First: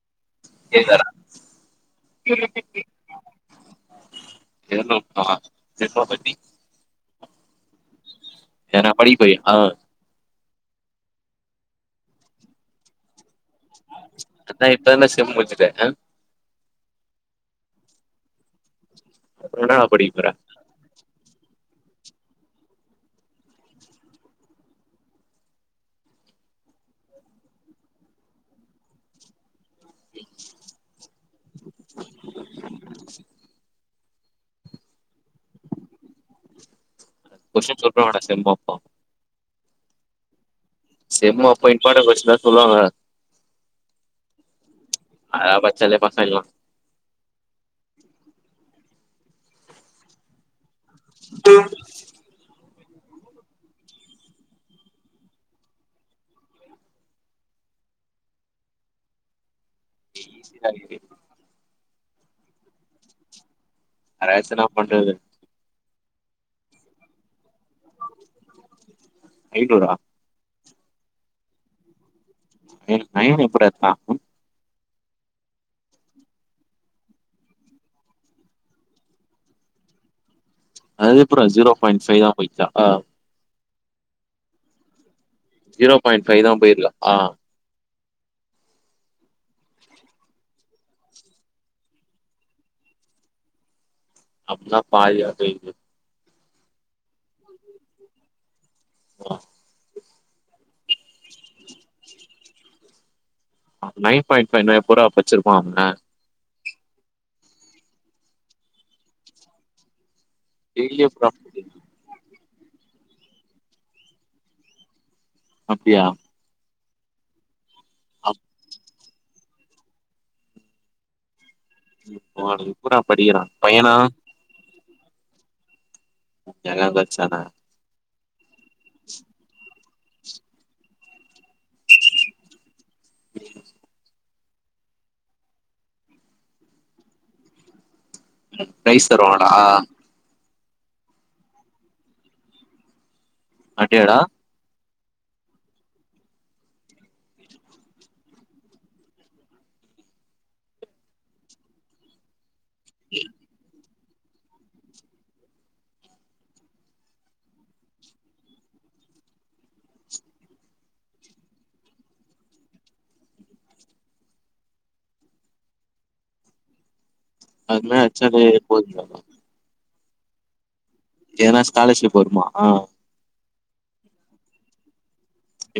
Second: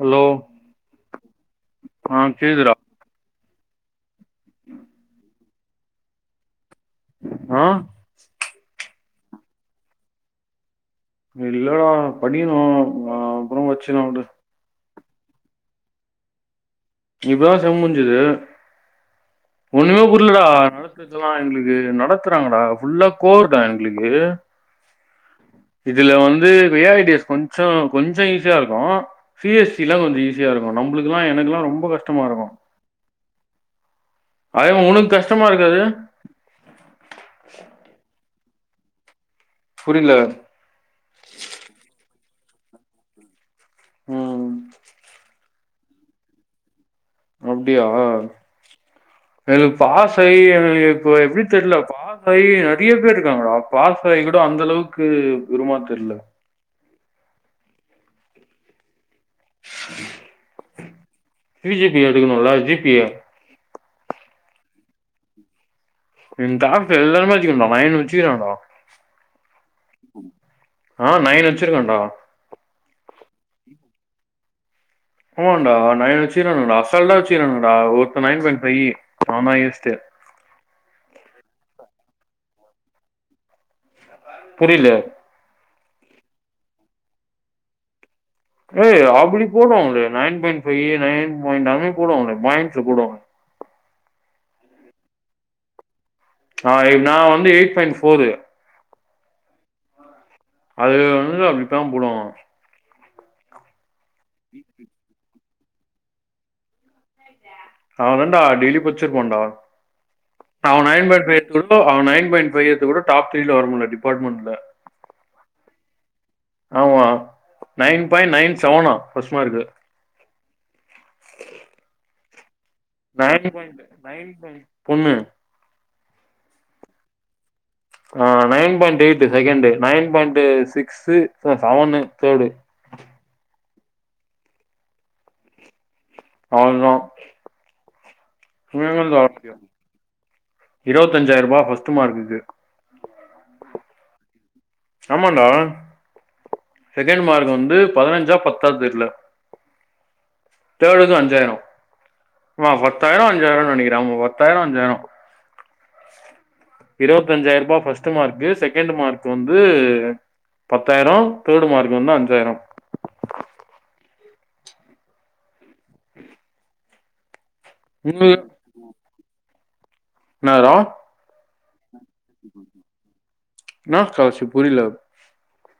Hello கேக்கா ஆ கேக்குதுடா [inaudible] [unintelligible] ஆ ஏனா படி போய் ஆ இல்லடா படிக்கணு ஆ அப்புறோ படிச்சுனா உடு அதா இப்பந்தே சிம் முச்சிட அ இப்பதா செம் முடிஞ்சுது அப்புறம் என்னடா ஒண்ணுமே படிக்க போற புரில டா [unintelligible] எங்களுக்கு நடத்துறாங்கடா புல்லா கோர்டா எங்களுக்கு இதுல வந்து ரியலிட்டிஸ் கொஞ்சோ கொஞ்சோ ஈசியா இருக்கு சி எஸ் சி லா கொஞ்சோ ஈஸியா இருக்கு நம்ப்ளுக்குல்லா எனக்குக்குல்லா ரொம்ப கஷ்டமா இருக்கு உ அய உனக்கு கஷ்டமா இருக்காது கொஷம் [unintelligible] செம் பாப்போ புரில செம் அப்ப இம்பாட்டன் கொஸ்ன்லா சொல்வாங்க ம் அத பச்சாலே பாஸ் ஆய்லா அப்டியா எனக்கு பாசாயி எனக்கு இப்ப எப்டி தெரில பா பாசாயி நெறைய பேர் இருக்காங்கடா பாசாயி கூட அந்த அளவுக்கு பெருமா தெர்ல ஈசிதா இது விஜிபி எடுக்கணுல்ல ஜிபிய அ வச்சு என்னா பண்றது ம் எங் க்ளாஸ்ல எல்லாருமே வச்சிக்கண்டா நைன் வச்சிக்றாண்டா ஐநூறா ஆ நைன் வச்சிருக்காண்டா எ நைன் எப்பிட்றா எட்பா ஆமாண்டா நைன் வச்சிருகானடா அசால்டா வச்சிருகானடா ஒருத்த நைன் பாய்ண் பைய்யி நாந்தா வேஸ்ட்டு அது எப்புர்றா ஜீரோ பாயிண்ட் பைவ் தா போயிட்சா புரியில ஜீரோ பாயிண்ட் ஃபைவ் தா போயிருக்கா ஏய் அப்டி போடுவாங்களே nine point five nine point எல்லாமே போவாங்கலே பாயிண்ட்ல போடுவாங்க அப்புன்னா பாதியா போயிட்ருக்கு ஆ நா வந்து எயிட் பாயிண்ட் ஃபோரு ஓ அதுல வந்து அப்டித்தா போடுவாங்க நைன் பாயிண்ட் ஃபைவ்னா எப்புர்றா பட்ச்சுருப்பா அவே அவன்தான்டா டெய்லியு பட்ச்சுருப்பான்டா அவே டெய்லி நைன் பாயிண்ட் எப்புட்றா ஃபைவ் எடுத் ன்டோ படிக்கிறது அவே நைன் பாயிண்ட் ஃபைவ் எடுத்துக் கூட டாப் த்ரீல வர முடியில டிபார்ட்மெண்ட்ல அப்டியா ஆமா நைன் பாயிண்ட் நைன் செவனா பஸ்ட்டு மார்க்கு மாறுது மேட்ரிமோனியில நைன் பாயிண்ட் பொண்ணு எனக்கு வச்சான்னா ஆ nine point eight second nine point six செ செவனு தேர்டு [unintelligible] அவள்தா ம் ப்ரைஸ் தருவாங்கடா இருவத்தஞ்சாயிர் ரூபா ஃபஸ்ட்டு மார்க்கு அட்டையாடா ஆமாண்டா செகண்ட் மார்க் வந்து பதுனஞ்சா பத்தா தெர்ல தேர்ட்க்கு அஞ்சாயிரோ ஆமா பத்தாயிரோ அஞ்சாயிரோன்னு நெனைக்கிறே அவுங்க பத்தாயிரோ அஞ்சாயிரோ இருவத்தஞ்சாயிர் ரூபாய் ஃபர்ஸ்ட்டு மார்க்கு செகண்ட் மார்க் வந்து பத்தாயிரோ தேர்ட் மார்க் வந்து அஞ்சாயிரோ அதுவுமே அட்ச்சான்டே இது போதுன்டா என்னதுரா எதன்னா ஸ்காலர்ஷிப் வருமா என்ன ஸ்காலர்ஷிப் புரியில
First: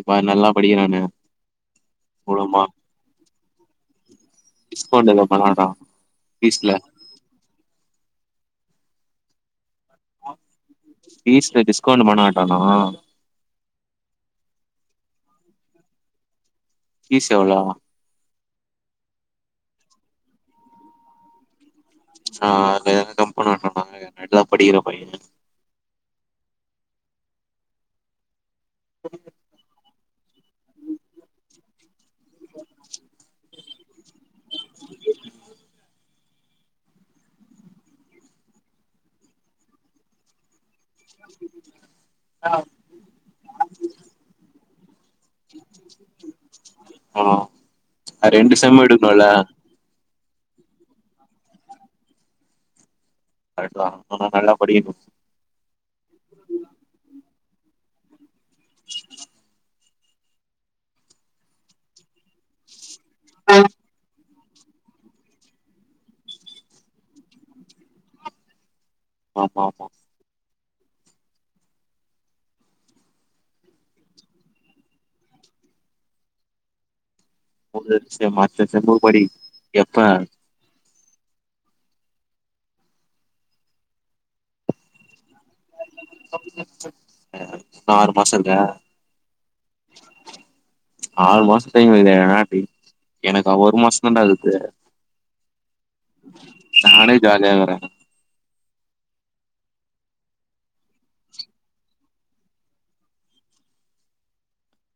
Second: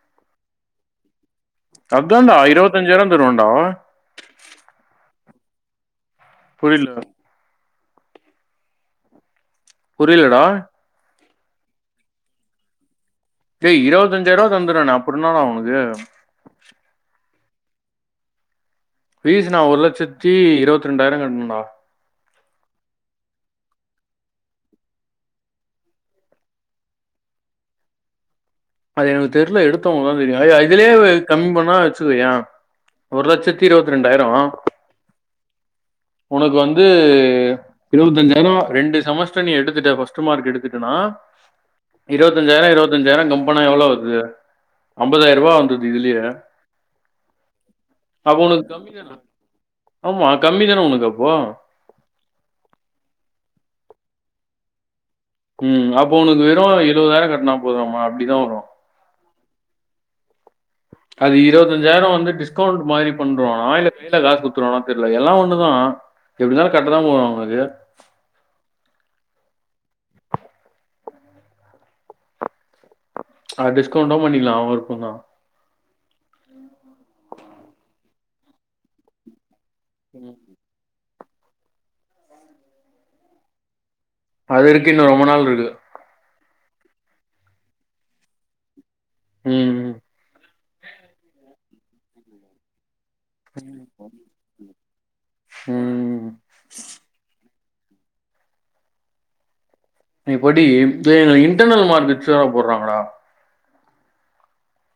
இப்பா நல்லா படிக்கிறானு அதான்டா இருவத்தஞ்சாயிரோ தருவாண்டா டிஸ்கவுண்ட் எதாது பண்ணுவான்டா புரியில புரியிலடா பீஸ்ல டிஸ்கவுண்ட்டு பண்ண மாட்டானா டேய் இருபத்தஞ்சாயிர் ரூபா தந்துர்றானே அப்பறோ என்னடா உனக்கு பீஸ் எவ்ளோ ஃபீஸ் நா ஒரு லட்சத்தி இருவத் ரெண்டாயிரோ கட்டணுன்டா ஆ இத எங்க கம்பன்ன வேண்டான்டா அவே நல்லா படிக்கிற பையே அது எனக்கு தெர்ல எடுத்தவுங்களுக்குதா தெரியு ஏ இதுலயே கம்மி பண்ணா வச்சுக்கோயே ஒரு லட்சத்தி த்தி இருவத் ரெண்டாயிரோ உனக்கு வந்து இருபத்தஞ்சாயிரோ ரெண்டு செமஸ்டர் நீ எடுத்துட்ட ஃபர்ஸ்ட் மார்க் எடுத்துட் டனா இருபத்தஞ்சாயிரோ இருபத்தஞ்சாயிரோ கம் எவ்ளோ வருது ஐம்பதாயிரரூவா வந்துருது இதுலயே ஆ அப்போ ரெண்டு உனக்கு செம் கம்மி தானா எடுக்கணுல்ல ஆமா கம்மி தான உனக்கு அப்போ கரெக்ட் தா ஆனா நல்ல படிக்கணு ம் அப்போ உனக்கு வெறு எழவதாயிரோ கட்னா போதுமா அப்டிதா வரு அது இருவத்தஞ்சாயிரோ வந்து டிஸ்கவுண்ட் மாரி பண்றோனா இல்ல கையில காசு குட்த் குடுத்துருவனா தெர்ல எல்லா ஒண்ணுதா எப்டிந்தாலு கட்டதா போறோ அவுங்களுக்கு ஆமா ஆமா ஆ டிஸ்கவுண்டு பண்ணகிலா அவுங்க விருப்ப தா ம் ம் ஒகே அரிசியம்மா அடுத்த செம்க்கு படி எப்ப ம் அது இருக்கு இன்னு ரொம்ப நாள் இருக்கு ஆறு மாசோ இருக்கா ம் ஆறு மாசோ டைம் இல்லனா எனக்கா ஒரு மாச தாண்டா ஆகுது ம். நானே ஜாலியா இக்கறே நீ படி இப்பயு இன்டர்னல் மார்க்கெட் தேவ பட்றாங்கடா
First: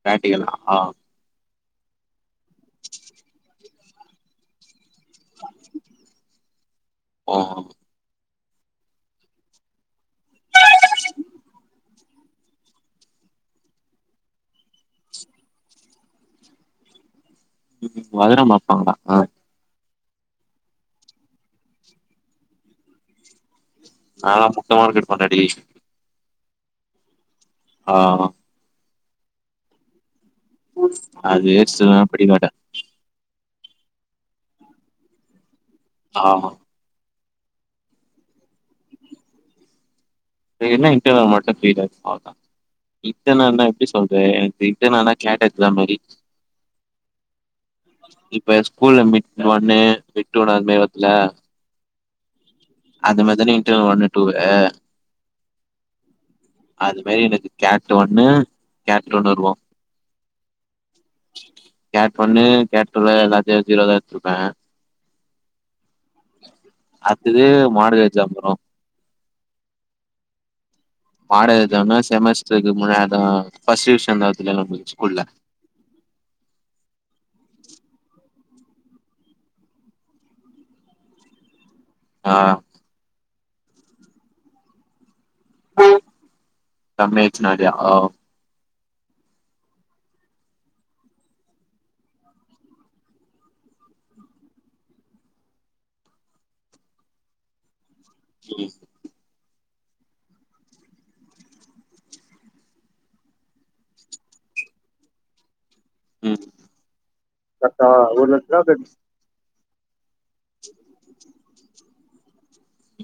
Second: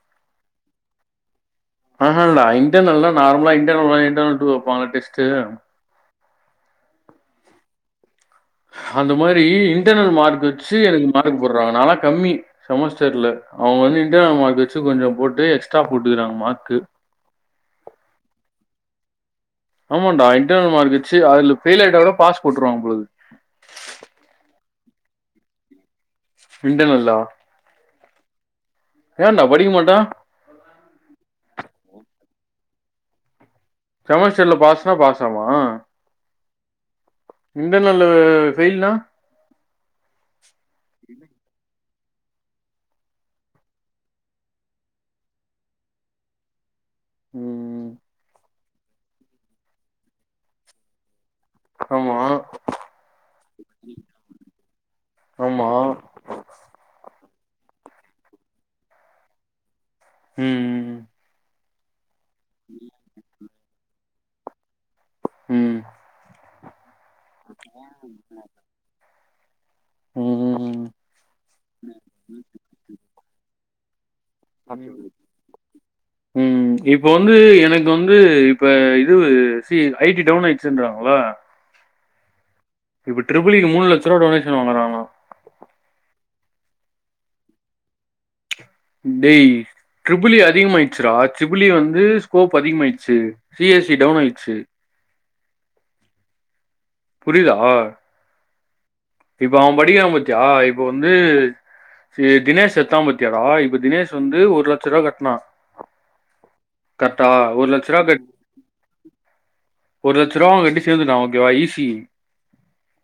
பிராக்ட்டிக்கல் ஆ ஆமாண்டா இன்டர்னல்ல நார்மலா இன்டர்னல் ஒன்னு இன்டர்னல் டூ வெப்பாங்களா டெஸ்ட்டு ஓ அந்த மாரி இன்டர்னல் மார்க் வச்சி எனக்கு மார்க் போட்றாங்க நாலா கம்மி செமஸ்டர்ல அவுங்க வந்து இன்டர்னல் மார்க் வச்சக கொஞ்சோ போட்டு எக்ஸ்ட்ரா போட்டுக்கிறாங்க மார்க்கு வதரம் பாப்பாங் டா ஆ ஆமா டா இன்டர்னல் மார்க் வச்சி அதுல ஃபெயில் ஆய்ட்டா கூட பாஸ் போட்டுருவங்க போல இக்குது நா முட்ட மார்க் எடுப்ப டா டே இண்டன்ர்னல்லா ஆ ஏன்டா படிக்கமாட்டா அதே சில் நேரோ படிக்க மாட்ட செமஸ்டர்ல பாஸ்னா பாசாமா ஆமா இன்டர்நல்லு ஃபெயில்னா என்ன இன்டர்னல் மார்க்கு கேட்டாச்சி அவ்ளதா இட்டர்னல் னா எப்டி சொல்றே எனக்கு இட்டர்னல்னா கேட் எக்ஸாம் மாரி ம், இப்ப ஸ்கூல்ல மிட் ஒண்ணு மிட் டூ னு அந்த மாரி வர்த்துல ஆமா அது மாதிரி டூ ஒண்ணு டூ வு ஆமா அது மாரி எனக்கு கேட் ஒன்னு கேட்டு டூ னு வருவோ ம் கேட் ஒன்னு கேட் டூல ஏதாச்சு வச்சு விளையாடிட்ருப்ப ம் அட்த்தது மாடல் எக்ஸாம் வரு ம் ம் ம் பாட எக்ஸாமு செமஸ்டருக்கு முன்னாடிதா வாங்கன ஃபர்ஸ்ட் விஷ்யந்தா பனி விழுத் ம் இப்போ வந்து எனக்கு வந்து இப்போ இது சி ஐ டி டவுன் ஆயிடுச்சுன்றாங்ள ஆ இப்ப ட்ரிபிள் ஈ க்கு மூணு லட்சோரூவா டொனேஷன் வாங்குறாங்ளா தம்யெச் நெறையா அ டேய் ட்ரிபி ஈ அதிகமா ஆயிடுச்சிரா ட்ரிபி ஈ வந்து ஸ்கோப் அதிகமா ஆயிடுச்சு சி எஸ் சி டவுன் ஆயிடுச்சு புரிதா ம் இப்ப அவன் படிக்கிறா பாத்தியா இப்ப வந்து தினேஷ் எத்தாபாத்தியடா இப்ப தினேஷ் வந்து ஒரு லட்சோரூபா கட்னா ம் கரெட்டா ஒரு லட்சோரூபா கட் லாப்ரெண்ஸ் ஒரு லட்சோ ரூபா அவன் கட்டி சேந்துட்டா ஓகேவா ஈ சி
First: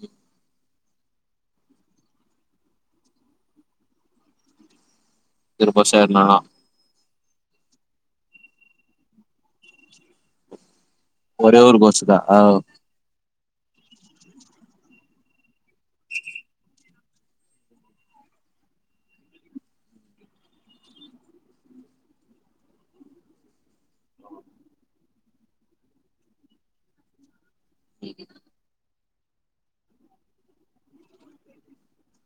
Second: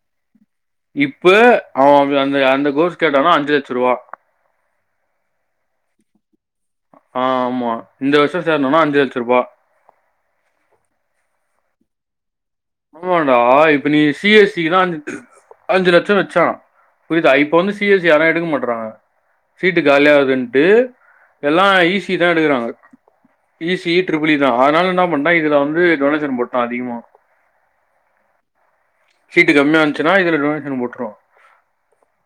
ம் இப்ப அவன் அந்த அந்த கோர்ஸ் கேட்டனா அஞ்சு லட்சோ ரூவா திரும்ப சேர்ன்னா ஆ ஆமா இந்த வருஷோ சேரணுனா அஞ்சு லட்சோ ரூபா ஒரே ஒரு கோர்ஸ்சுதா ஆ ஆமாடா இப்ப நீ சி எஸ் சின்னா அஞ்ச அஞ்சு லட்சோ வச்சா புரிதா இப்ப வந்து சி எஸ் சி யார்னா எடுக்க மாட்டறாங்க சீட்டு காலியா ஆகுதுன்ட்டு எல்லா ஈ சி தா எடுக்குறாங்க ஈ சி ட்ரிபிள் ஈ தா அதனால என்ன பண்ட்டா இதுல வந்து டொனேஷன் போட்டா அதிகமா [unintelligible] சீட்டு கம்மியா இருச்சுன்னா இதுல டொனேஷன் போட்ருவா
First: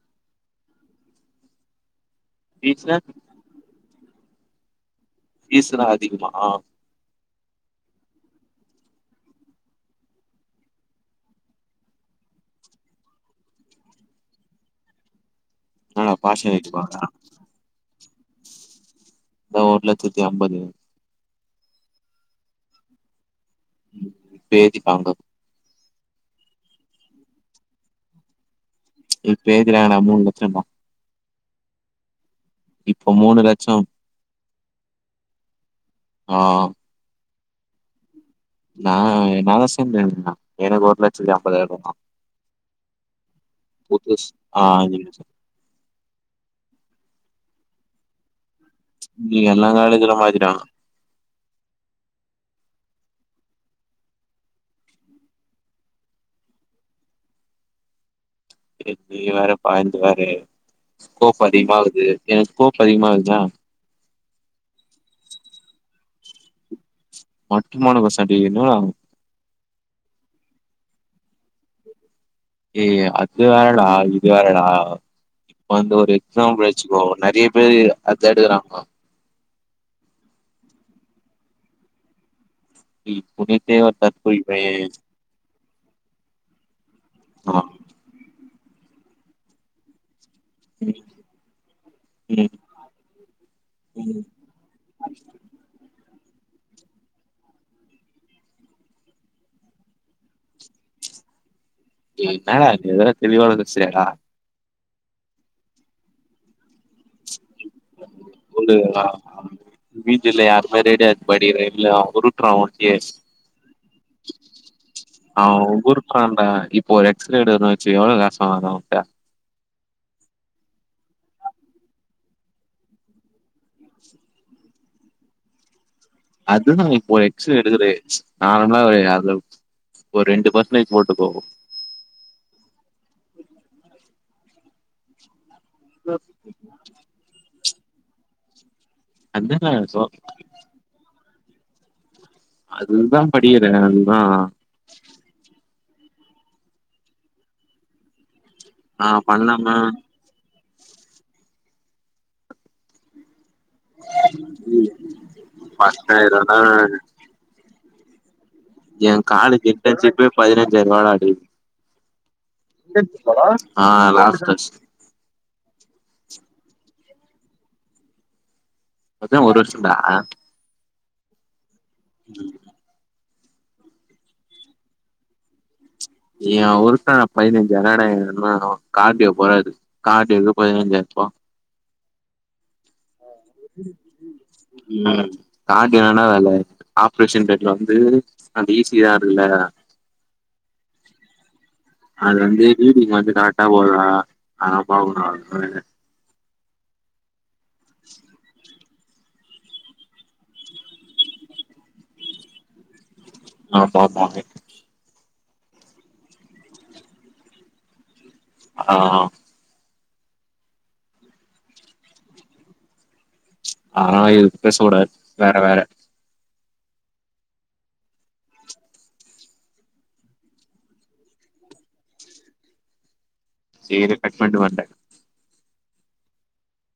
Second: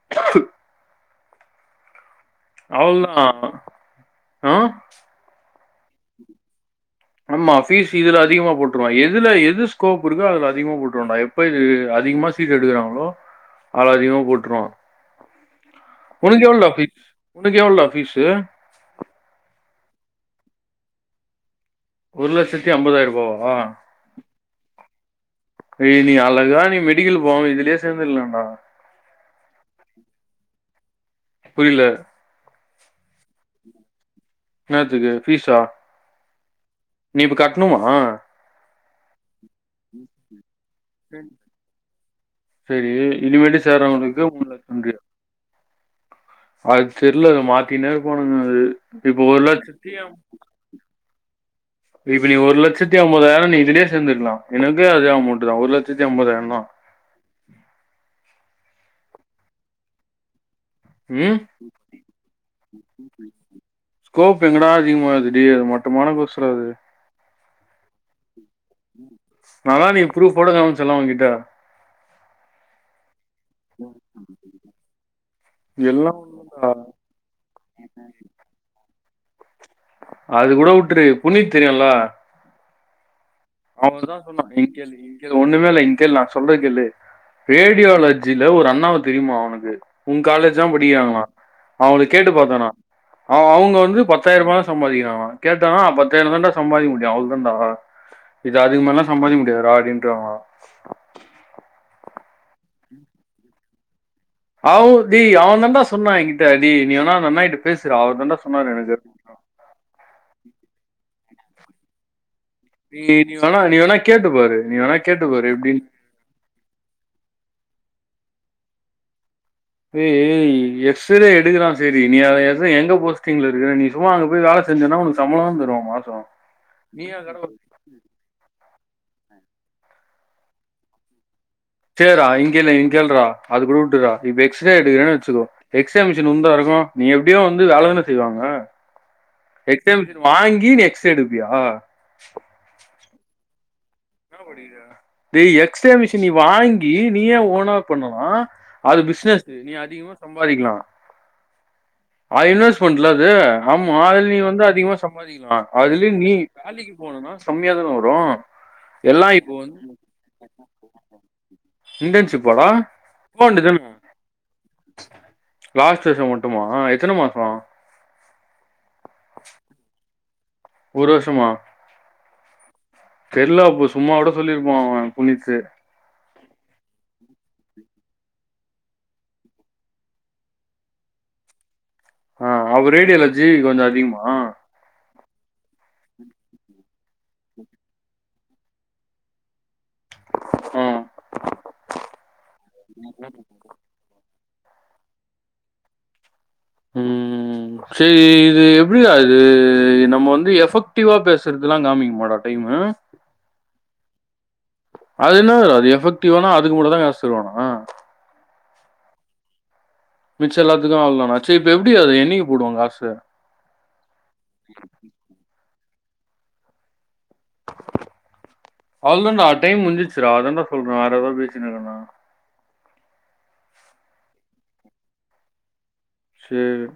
[unintelligible] ஃபீஸ்னா அவ்ள் தா அ பீஸ் இன்னா அதிகமா ஆம்மா ஃபீஸ் இதுல அதிகமா போட்டுருவா எதுல எது ஸ்கோப் இருக்கோ அதுல அதிகமா போட்ருவோடா இப்ப இது அதிகமா சீட் எடுக்குறாங்களோ அதுல அதிகமா போட்ருவா என்னடா உனக்கு பாஷன் எவ்ளோடா பீஸு ஏத்திப்பாங்க உனக்கு எவ்ளோடா பீஸு தா ஒரு லட்சத்து அம்பது ஒரு லட்சத்தி அம்பதாயிரோரூபாவா பேதி பாங்கௌ டேய் நீ அழகா நீ மெடிக்கல் போவாம இதுலியே சேந்துரலான்டா இப்ப எதுக்குடா நா மூணு லட்சோடா புரில இப்போ மூணு லட்சோ என்னாத்துக்கு பீஸ்சா ஆ நீ இப்ப கட்ணுமா நா தா அசைமெண் எழுதனே எனக்கு ஒரு லட்சத்து அம்பதாயிரோதா சேரி இனிமேட்டு சேர்ரவங்களுக்கு புதுசு பூண் ஆ லட்சோன்றியா அஞ்சு லட்சம். அது தெரில மாத்தினே இருப்பானுங்க அது இப்ப நீ ஒரு எல்லா லட்சத்தியு காலேஜ்ல [inaudible] இப்ப நீ ஒரு லட்சத்தி ஐம்பதாயிரோ நீ இதுலேயோ சேந்துருக்கலா எனக்கு அதே அமௌண்ட் தா ஒரு லட்சத்தி ஐம்பதாயிர தா எ நீ வேற பாயஞ்ஜாரே ம் ஸ்கோப் அதிகமாகுது எனக்கு ஸ்கோப் அதிகமாகுதுதா கோப்பு எங்கடா அதிகமாது டேய் அது மட்டமான கோர்ஸுடா அது மட்டமான கோர்ஸ டேய் என்னடா நா தா அண்னைக்கு ப்ரூப் போட கமிச்செல்லா உங்கிட்ட ஏ அது வேறடா இது வேறடா இப்ப வந்து ஒரு எல்லாம் எக்ஸாம்பிள் உண்மடா வச்சுக்கே நெறைய பேரு அத எடுக்குறாங்கோ அது கூட வுட்டுரு புனித் தெரியுலா எ புனித்தே ஓரு தற்குறி பயே கேளு ஒண்ணுமே இல்ல இங் கேளு நா சொல்றது கேள்ளு ஆமா. ரேடியோலஜில ஒரு அண்ணாவ தெரியுமா அவனுக்கு உங் காலேஜ்தா படிக்கிறாங்களா அவுங்கள கேட்டு ம் பாத்தா நா அவ அவுங்க வந்து பத்தாயிர ரூபா தா சம்பாதிக்கிறாங்களா கேட்டானா பத்தாயிர தான்டா சம்பாதிக்க முடியு அவ்ளோதாண்ட இது அதுக்கு மேலா சம்பாதிக்க முடியாதுடா அப்டின்றங்களா எ இன்னடா இது தெளிவா வந்துச்சேட்ட அவ் டே அவ தண்டா சொன்னா எங்கிட்ட டே நீனா வேணா அந்த அண்ணாகிட்ட பேசுற அவுர்தன்ட புரிதுங்ளா ஆ‌ வீட்டில யாருமே ரேடியா வச்சி படிகிதே இல்ல அவ உருட்டுற உரு நீ நீ வேணா நீ வேணா கேட்டு பாரு நீ வேணா கேட்டு பாரு எப்டின்னு ஆ டா இப்போ ஒரு எக்ஸ்ரே எடுக்குறோ வச்சுக எவ்ளோ காசு வாங்கலா அவுட்ட டோ எக்ஸ்ரே எடுக்கிறா செரி நீ [unintelligible] எங்க போஸ்டிங்கில இருக்கிற நீ சும்மா அங்க போய் வேல செய் செஞ்சன்னா உனக்கு சம்பளம்தா தருவங்க மாசோ அதுதா இப்போ எக்ஸ்ரே எடுக்குறே [unintelligible] நார்மலா ஒரு அதுல ஒரு ரெண்டு பர்சன்டேஜ் போட்டுகோ சேரா இங்கனோ கேளுறா அது கூட விட்டுறா இப்பே எக்ஸே எடுக்குறேன்னு வச்சுக்கோ எக்ஸ்ரே மிஷின் உன்தா இருக்கு நீ எப்டியோ வந்து வேலதான செய்வாங்க அதுதான எக்ஸ்ரே மிஷின் வாங்கி நீ எக்ஸ்ரே எடுப்பியா அதுகுதா படிகிறே நானு என்ன படிக்கிற டோ எக்ஸ்ரே மிஷின் நீ வாங்கி நீயே ஓன்ன பண்ணன அது நா பிசினஸ்ஸு நீ பண்ணாம அதிகமா சம்பாதிக்கலா [unintelligible] இன்வெஸ்மென்ட்டுல அது ஆமா அதுல நீ வந்து அதிகமா சம்பாதிக்கலா அதுலயு நீ பத்தாயிரம்னா வேலைக்கு போணுன கம்மியாதானே வரு என் காலஜ் இடர்ன் சிப்பே பதினஞ்சாயிறாருபாடா டே இன்டர்ன்ஷிப்பாட ஆ லாஸ்ட் [unintelligible] லாஸ்ட் வர்ஷோ மட்டுமா எத்தன மாசோ பத்தின ஒரு வர்ஷோ டா ஒரு வர்ஷமா ம் தெர்ல அப்போ சும்மா கூட சொல்லியிருப்பா அவ புனித்து எ அவுருக்கு அதா பதினஞ்சாயிறாடே என்ன அவ கார்டியோ போறாரு கார்டியோக்கு பதினஞ்சாயிரபா அ அவ ரேடியாலஜி கொஞ்சோ அதிகமா ம் கார்டியானா என்ன வேல ஆப்ரேஷன் தேட்டர்ல வந்து அந்த ஈ சி ஆருல ம் அது வந்து ரீடிங் வந்து கரெக்டா ஓடுதா அதல்லா பாக்குனு அதுமட்டு தா வேல ம் செரி இது எப் டி அது நம்ம வந்து எஃபெக்டிவா பேசுறதுல்லா காமிக்குமாடா டைமு ஆமாமா அது என்ன அது எஃபெக்டிவானா அதுக்கு மட்டு தா காஸ் தருவானா அ ஆ மிச்ச எல்லாத்துக்கு அவ்ள்தானா சே இப்ப எப்டி அது என்னக்கி போடுவா காசு ஆ இது பேச கூடாது வேற வேற அவுள் தான்டா டைம் முஞ்சுச்சுறா அதான்டா சொல்றெ வேற எதா பேசினுக்குறேன் டா சேரி கட் பண்ட்டு பண்றே சேரி